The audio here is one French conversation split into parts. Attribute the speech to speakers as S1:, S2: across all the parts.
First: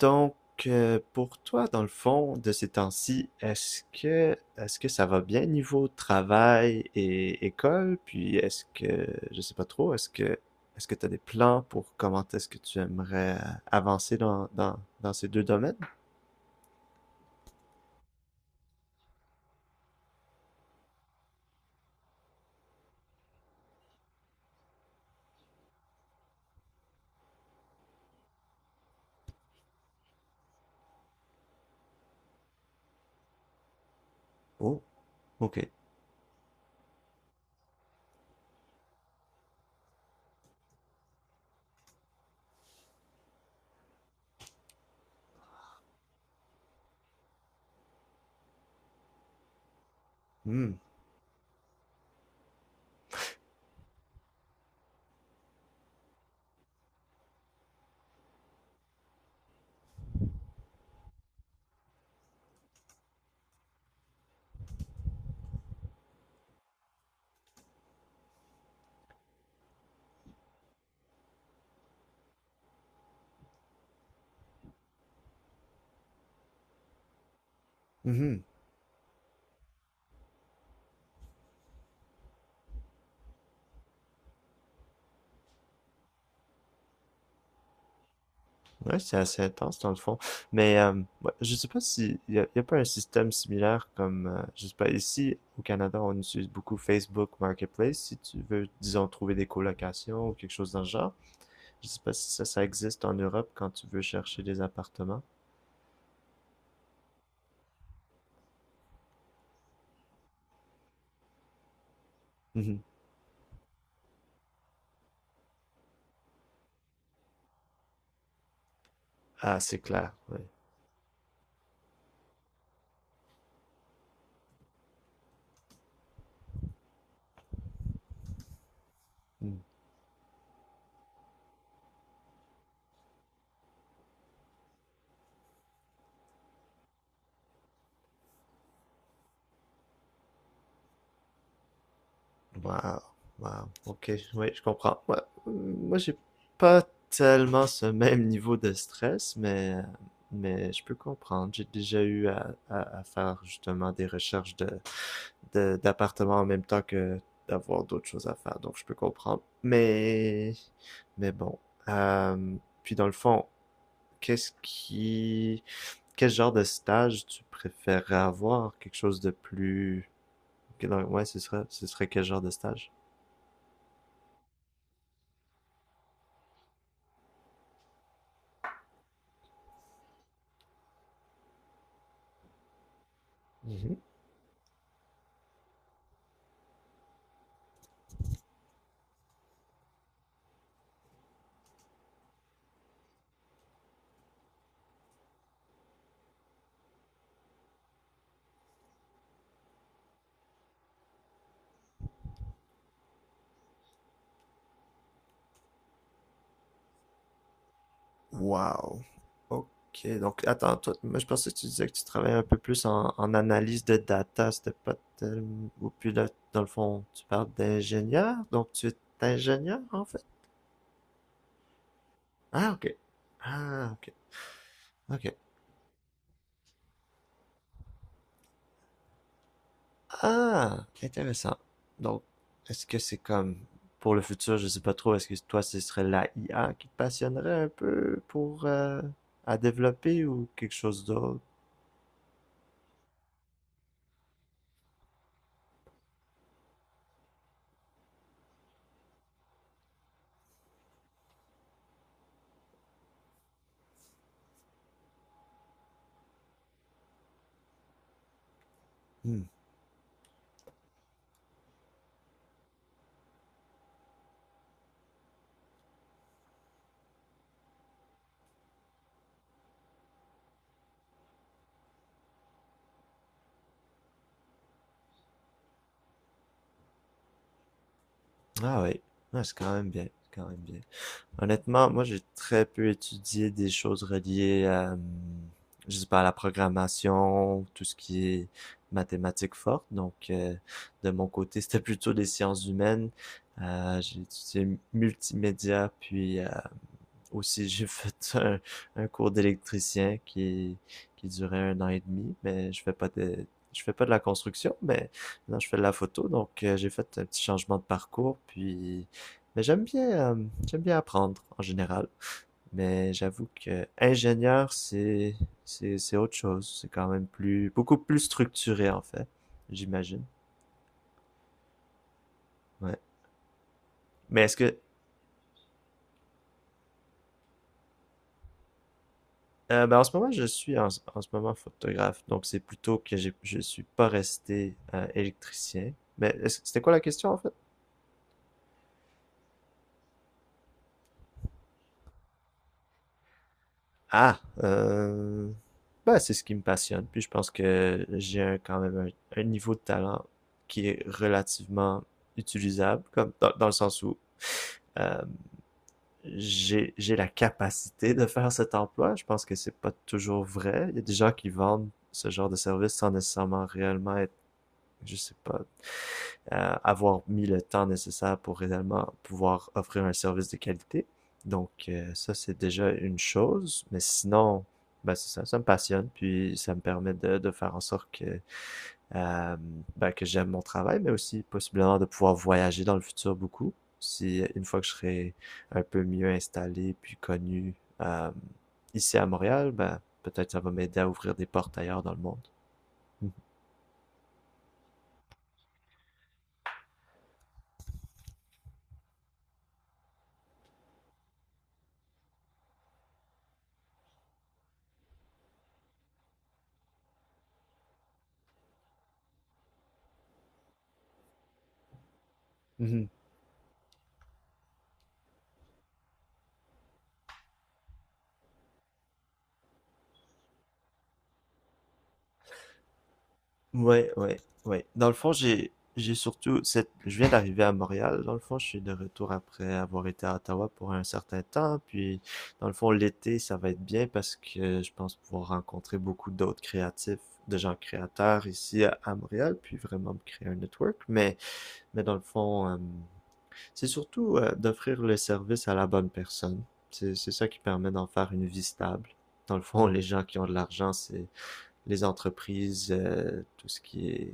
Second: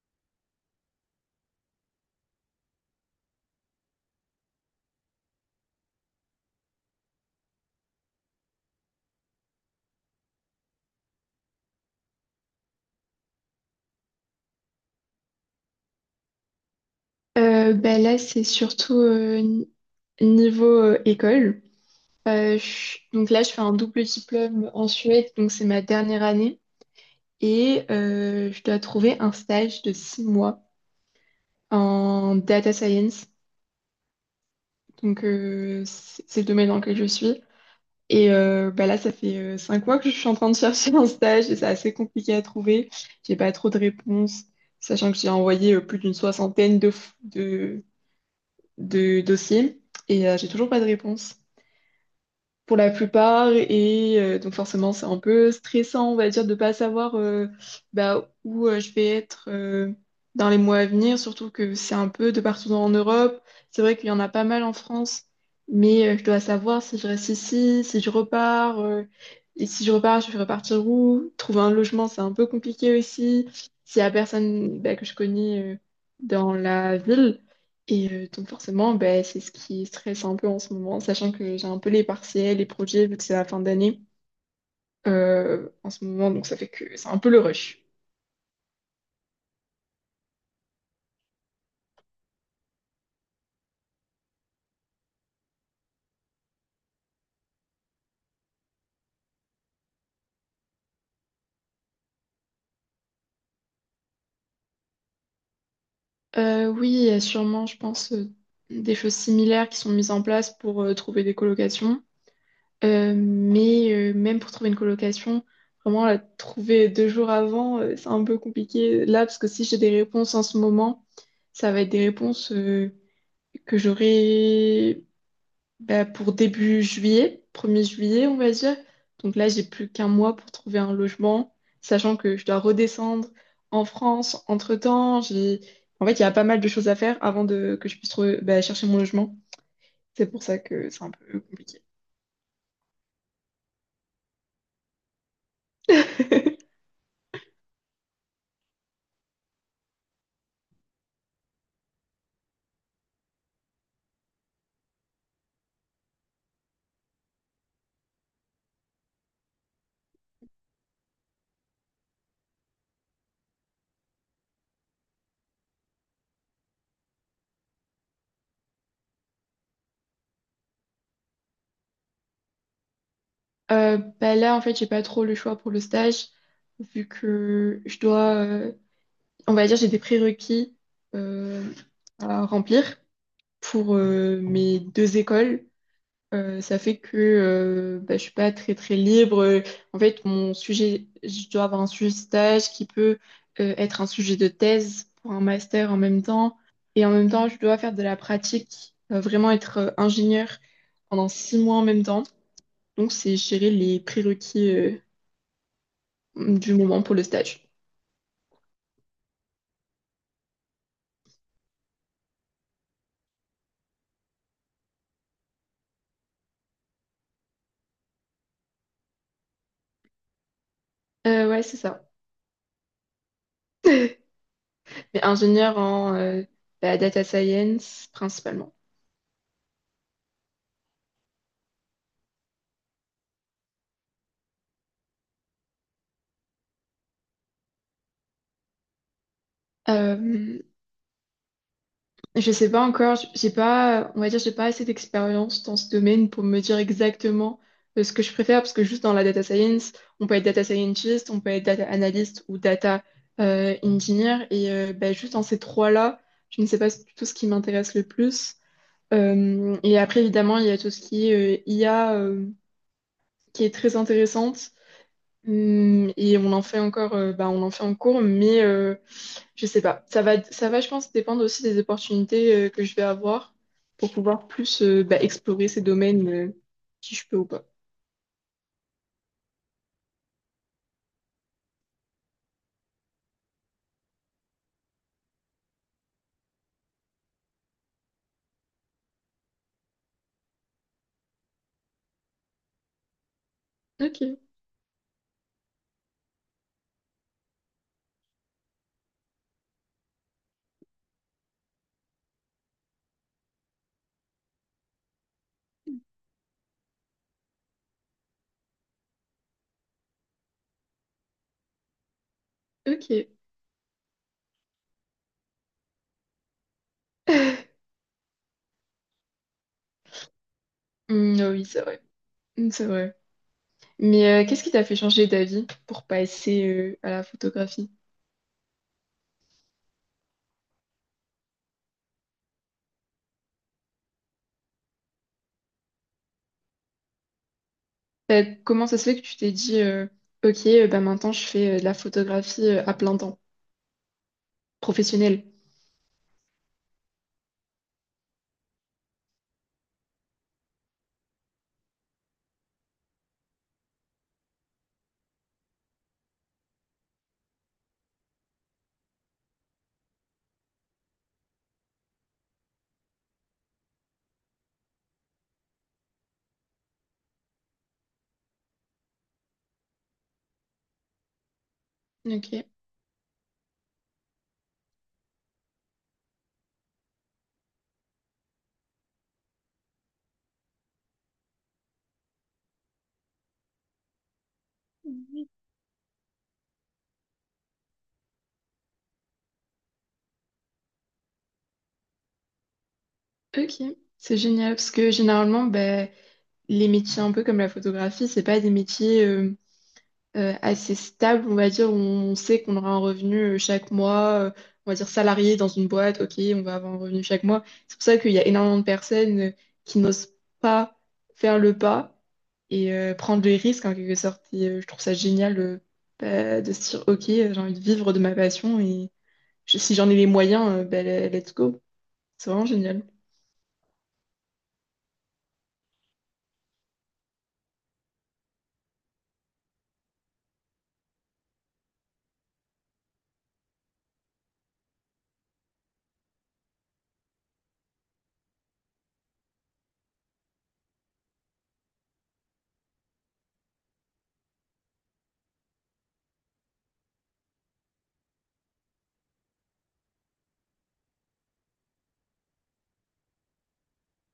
S1: Donc, pour toi, dans le fond, de ces temps-ci, est-ce que ça va bien niveau travail et école? Puis est-ce que je sais pas trop, est-ce que tu as des plans pour comment est-ce que tu aimerais avancer dans ces deux domaines?
S2: Bah là, c'est surtout niveau école. Donc là, je fais un double diplôme en Suède, donc c'est ma dernière année. Et je dois trouver un stage de 6 mois en data science.
S1: Oh,
S2: Donc
S1: ok.
S2: euh, c'est le domaine dans lequel je suis. Et bah là, ça fait 5 mois que je suis en train de chercher un stage et c'est assez compliqué à trouver. J'ai pas trop de réponses, sachant que j'ai envoyé plus d'une soixantaine de dossiers et j'ai toujours
S1: Hmm.
S2: pas de réponse pour la plupart. Et donc forcément, c'est un peu stressant, on va dire, de pas savoir, bah, où je vais être dans les mois à venir, surtout que c'est un peu de partout en Europe. C'est vrai qu'il y en a pas mal en France, mais je dois savoir si je reste ici, si je repars. Et si je repars, je vais repartir où? Trouver un logement, c'est un peu compliqué aussi. S'il y a personne, bah, que je connais, dans la ville. Et
S1: Mhm.
S2: donc forcément, ben, c'est ce qui stresse un peu en ce moment, sachant que j'ai un peu les partiels, les projets, vu que c'est la fin d'année en ce moment, donc ça fait que c'est un peu le rush.
S1: Ouais, c'est assez intense dans le fond. Mais ouais, je sais pas si y a pas un système similaire comme je sais pas, ici au Canada on utilise beaucoup Facebook Marketplace si tu veux, disons, trouver des colocations ou quelque chose dans le genre. Je sais pas si ça existe en Europe quand tu veux chercher des appartements.
S2: Oui, il y a sûrement, je pense, des choses similaires qui sont mises en place pour trouver des colocations.
S1: Mhm.
S2: Mais, même pour trouver une colocation, vraiment la trouver 2 jours avant, c'est un peu compliqué là, parce que
S1: Ah,
S2: si j'ai
S1: c'est
S2: des
S1: clair.
S2: réponses
S1: Ouais.
S2: en ce moment, ça va être des réponses que j'aurai, bah, pour début juillet, 1er juillet, on va dire. Donc là,
S1: Mm.
S2: j'ai plus qu'un mois pour trouver un logement, sachant que je dois redescendre en France. Entre-temps, j'ai... En fait, il y a pas mal de choses à faire avant de... que je puisse bah, chercher mon logement. C'est pour ça que c'est un peu compliqué.
S1: Waouh, waouh, OK, oui, je comprends. Ouais, moi, j'ai pas tellement ce même niveau de stress, mais je peux comprendre. J'ai déjà eu à, à faire justement des recherches de, d'appartements en même temps que d'avoir d'autres choses à faire, donc je peux comprendre. Mais bon. Euh, puis dans le fond, qu'est-ce qui, quel genre de stage tu préférerais avoir? Quelque chose de plus... Ouais, ce serait quel genre de stage?
S2: Bah là, en fait, j'ai pas trop le choix pour le stage, vu que je dois... On va dire, j'ai des prérequis euh, à remplir pour mes deux écoles. Ça fait que bah, je suis pas très très libre. En fait, mon sujet, je dois avoir un sujet de stage qui peut être un sujet de thèse pour un master en même temps. Et en même temps, je dois faire de la pratique, vraiment être ingénieur pendant 6 mois en même temps. Donc, c'est gérer les prérequis du moment pour le stage.
S1: Wow! OK. Donc, attends, toi, moi, je pensais que tu disais que tu travaillais un peu plus en, en analyse de data. C'était pas tellement. Ou puis là, dans le fond, tu parles d'ingénieur. Donc, tu es ingénieur, en fait?
S2: Ouais, c'est ça.
S1: Ah, OK. Ah, OK.
S2: Mais
S1: OK.
S2: ingénieur en, bah, data science principalement.
S1: Ah, intéressant. Donc, est-ce que c'est comme. Pour le futur, je sais pas trop, est-ce que toi, ce serait la IA qui te passionnerait un peu pour. À développer ou
S2: Euh,
S1: quelque chose d'autre?
S2: Je sais pas encore, j'ai pas, on va dire, j'ai pas assez d'expérience dans ce domaine pour me dire exactement ce que je préfère, parce que juste dans la data science, on peut être data scientist, on peut être data analyst ou data engineer, et bah, juste dans ces trois-là, je ne sais pas du tout ce qui m'intéresse le plus.
S1: Hmm.
S2: Et après, évidemment, il y a tout ce qui est IA, qui est très intéressante. Et on en fait encore, bah, on en fait en cours, mais je sais pas. Ça va, je pense, dépendre aussi des opportunités que je vais avoir pour pouvoir plus, bah, explorer ces domaines, si je peux ou pas.
S1: Ah, oui. Ah, c'est quand même bien. C'est quand même bien. Honnêtement, moi, j'ai très peu étudié des choses reliées à, je sais pas, à la programmation, tout ce qui est mathématiques fortes. Donc, de mon côté, c'était plutôt des sciences humaines. J'ai
S2: Ok,
S1: étudié multimédia, puis aussi, j'ai fait un cours d'électricien qui durait un an et demi, mais je fais pas de, je fais pas de la construction, mais non, je fais de la photo, donc j'ai fait un petit changement de parcours, puis mais j'aime bien apprendre en général.
S2: ok.
S1: Mais j'avoue que ingénieur, c'est autre chose. C'est quand même plus, beaucoup plus structuré en fait, j'imagine.
S2: Hmm, ah oui, c'est vrai. Hmm, c'est
S1: Ouais.
S2: vrai.
S1: Mais
S2: Mais, qu'est-ce qui t'a fait changer d'avis pour passer à la photographie?
S1: Ben, en ce moment, en ce moment photographe, donc c'est plutôt que j'ai, je suis pas resté électricien. Mais est-ce- c'était quoi la question en fait?
S2: Bah, comment ça se fait que tu t'es dit, ok, bah, maintenant je fais de la photographie à plein temps,
S1: Ah,
S2: professionnelle.
S1: ben, c'est ce qui me passionne. Puis je pense que j'ai un- quand même un niveau de talent qui est relativement utilisable, comme dans le sens où euh, j'ai la capacité de faire cet emploi. Je pense que c'est pas toujours vrai. Il y a des gens qui vendent ce genre de service sans nécessairement réellement être, je sais pas, avoir mis le temps nécessaire pour réellement pouvoir offrir un service de qualité. Donc, ça, c'est
S2: Ok,
S1: déjà une chose. Mais sinon, ben, c'est ça, ça me passionne. Puis, ça me permet de faire en sorte que, euh, ben, que j'aime mon travail, mais aussi possiblement de pouvoir voyager dans le futur beaucoup. Si une fois que je serai un peu mieux installé puis connu euh, ici à Montréal, ben, peut-être ça va m'aider à ouvrir des portes ailleurs dans le monde.
S2: ok. C'est génial parce que généralement, bah, les métiers un peu comme la photographie, c'est pas des métiers assez stable, on va dire, où on sait qu'on aura un revenu chaque mois, on va dire salarié dans une boîte, ok, on va avoir un revenu chaque mois. C'est pour ça qu'il y a énormément de personnes qui n'osent pas faire le pas et
S1: Mhm.
S2: euh, prendre des risques en quelque sorte. Et je trouve ça génial, bah, de se dire, ok, j'ai envie de vivre de ma passion et si j'en ai les moyens, bah, let's go. C'est vraiment génial.
S1: Ouais, ouais, ouais. Dans le fond, j'ai surtout cette je viens d'arriver à Montréal. Dans le fond, je suis de retour après avoir été à Ottawa pour un certain temps. Puis, dans le fond, l'été, ça va être bien parce que je pense pouvoir rencontrer beaucoup d'autres créatifs, de gens créateurs ici à Montréal, puis vraiment me créer un network. Mais dans le fond, c'est surtout d'offrir le service à la bonne personne. C'est ça qui permet d'en faire une vie stable. Dans le fond, les gens qui ont de l'argent, c'est les entreprises, tout ce qui est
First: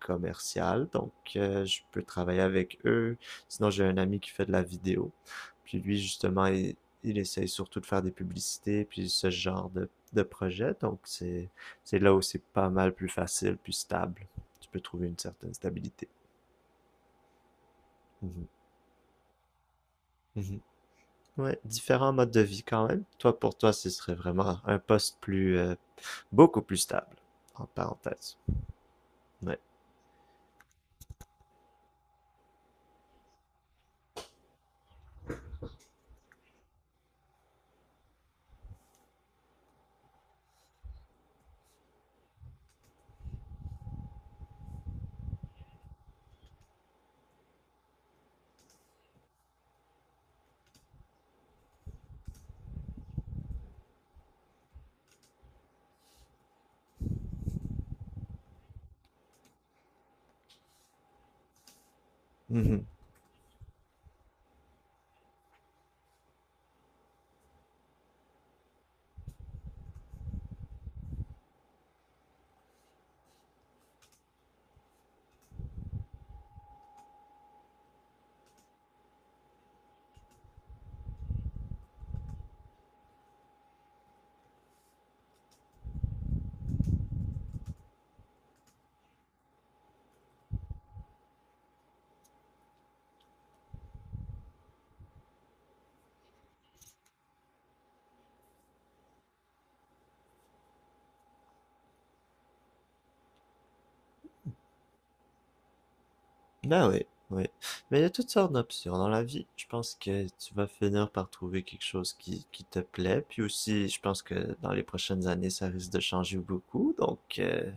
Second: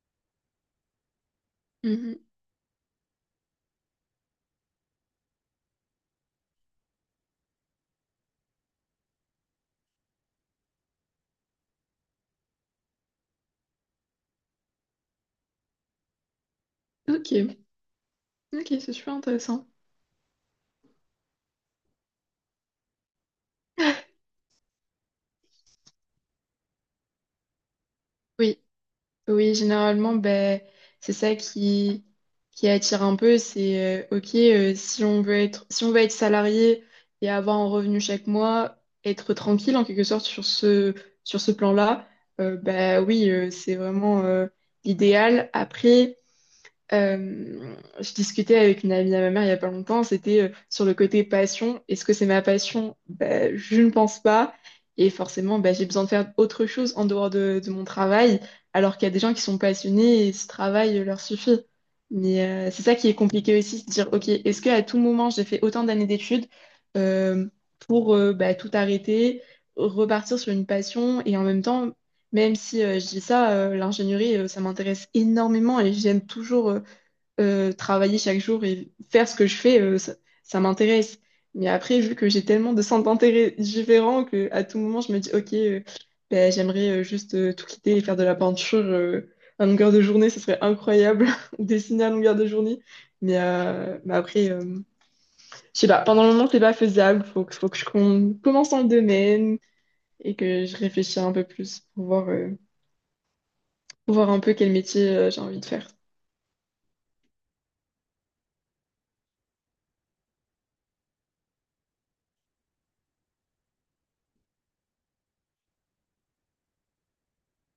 S1: commercial. Donc, je peux
S2: Mhm.
S1: travailler avec eux. Sinon, j'ai un ami qui fait de la vidéo. Puis lui, justement, il essaye surtout de faire des publicités, puis ce genre de projet. Donc, c'est là où c'est pas mal plus facile, plus stable. Tu peux trouver une certaine stabilité.
S2: Ok,
S1: Mhm.
S2: ok, c'est super intéressant.
S1: Mhm. Ouais, différents modes de vie quand même. Toi, pour toi, ce serait vraiment un poste plus, beaucoup plus stable, en parenthèse.
S2: Oui. Oui,
S1: Ouais.
S2: généralement, ben, c'est ça qui attire un peu. C'est, OK, si on veut être salarié et avoir un revenu chaque mois, être tranquille en quelque sorte sur ce plan-là, ben oui, c'est vraiment l'idéal. Après, je discutais avec une amie à ma mère il y a pas longtemps, c'était sur le côté passion. Est-ce que c'est ma passion? Ben, je ne pense pas. Et forcément, ben, j'ai besoin de faire autre chose en dehors de mon travail, alors qu'il y a des gens qui sont passionnés et ce travail leur suffit. Mais, c'est
S1: Mhm.
S2: ça qui est compliqué aussi, de dire, OK, est-ce qu'à tout moment, j'ai fait autant d'années d'études euh, pour, ben, tout arrêter, repartir sur une passion et en même temps... Même si, je dis ça, l'ingénierie, ça m'intéresse énormément et j'aime toujours, travailler chaque jour et faire ce que je fais, ça, ça m'intéresse. Mais après, vu que j'ai tellement de centres d'intérêt différents que à tout moment, je me dis, OK, ben, j'aimerais juste tout quitter et faire de la peinture à longueur de journée, ce serait incroyable, ou dessiner à longueur de journée. Mais après, je sais pas, pendant le moment, c'est pas faisable. Faut que je commence dans le domaine et que je réfléchisse un peu plus pour voir, pour voir un peu quel métier j'ai envie de faire.
S1: Ben oui, oui. Mais il y a toutes sortes d'options dans la vie. Je pense que tu vas finir par trouver quelque chose qui te plaît. Puis aussi, je pense que dans les prochaines années, ça risque de changer beaucoup. Donc,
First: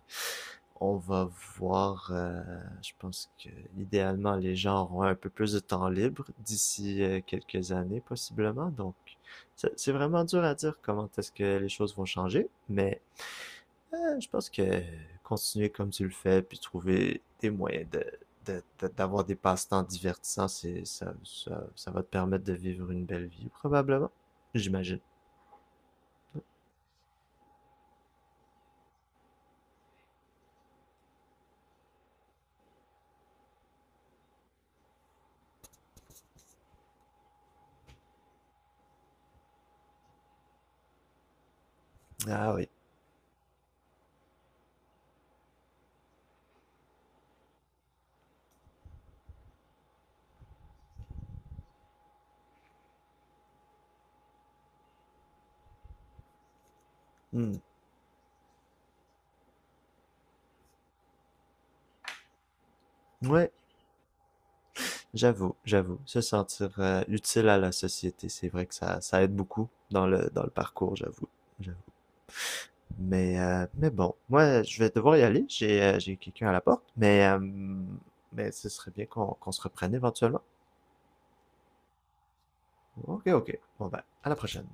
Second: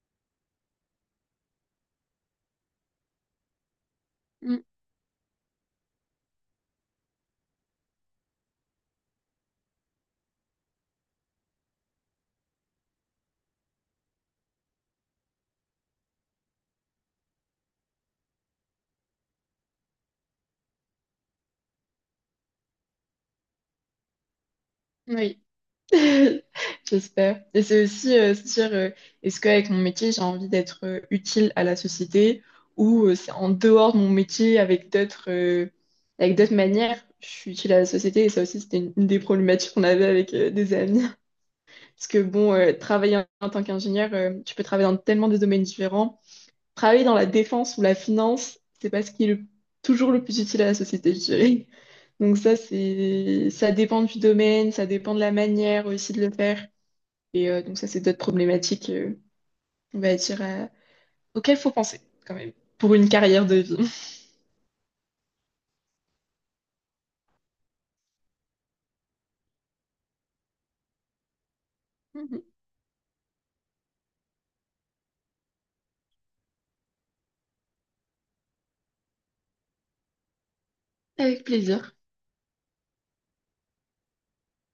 S1: on va voir. Je pense que idéalement, les
S2: Mm.
S1: gens auront un peu plus de temps libre d'ici quelques années, possiblement. Donc, c'est vraiment dur à dire comment est-ce que les choses vont changer. Mais je pense que continuer comme tu le fais, puis trouver des moyens de, d'avoir des passe-temps divertissants, c'est, ça va te permettre de vivre une belle vie, probablement. J'imagine.
S2: Oui. J'espère. Et c'est aussi, se dire, est-ce qu'avec mon métier, j'ai envie d'être utile à la société, ou c'est en dehors de mon métier avec d'autres, avec d'autres manières, je suis utile à la société. Et ça aussi, c'était une des problématiques qu'on avait avec des amis. Parce que
S1: Ah
S2: bon,
S1: oui.
S2: travailler en tant qu'ingénieur, tu peux travailler dans tellement de domaines différents. Travailler dans la défense ou la finance, c'est pas ce qui est toujours le plus utile à la société, je dirais. Donc ça, ça dépend du domaine, ça dépend de la manière aussi de le faire. Et
S1: Hmm.
S2: euh, donc ça, c'est d'autres problématiques, on va dire, auxquelles faut penser quand même pour une carrière
S1: Ouais,
S2: de vie.
S1: j'avoue, j'avoue. Se sentir utile à la société, c'est vrai que ça aide beaucoup dans le parcours, j'avoue. J'avoue. Mais bon, moi, je vais devoir y aller. J'ai quelqu'un à la porte, mais ce serait bien qu'on se reprenne éventuellement.
S2: Avec plaisir.
S1: Ok, ok. Bon ben, à la prochaine.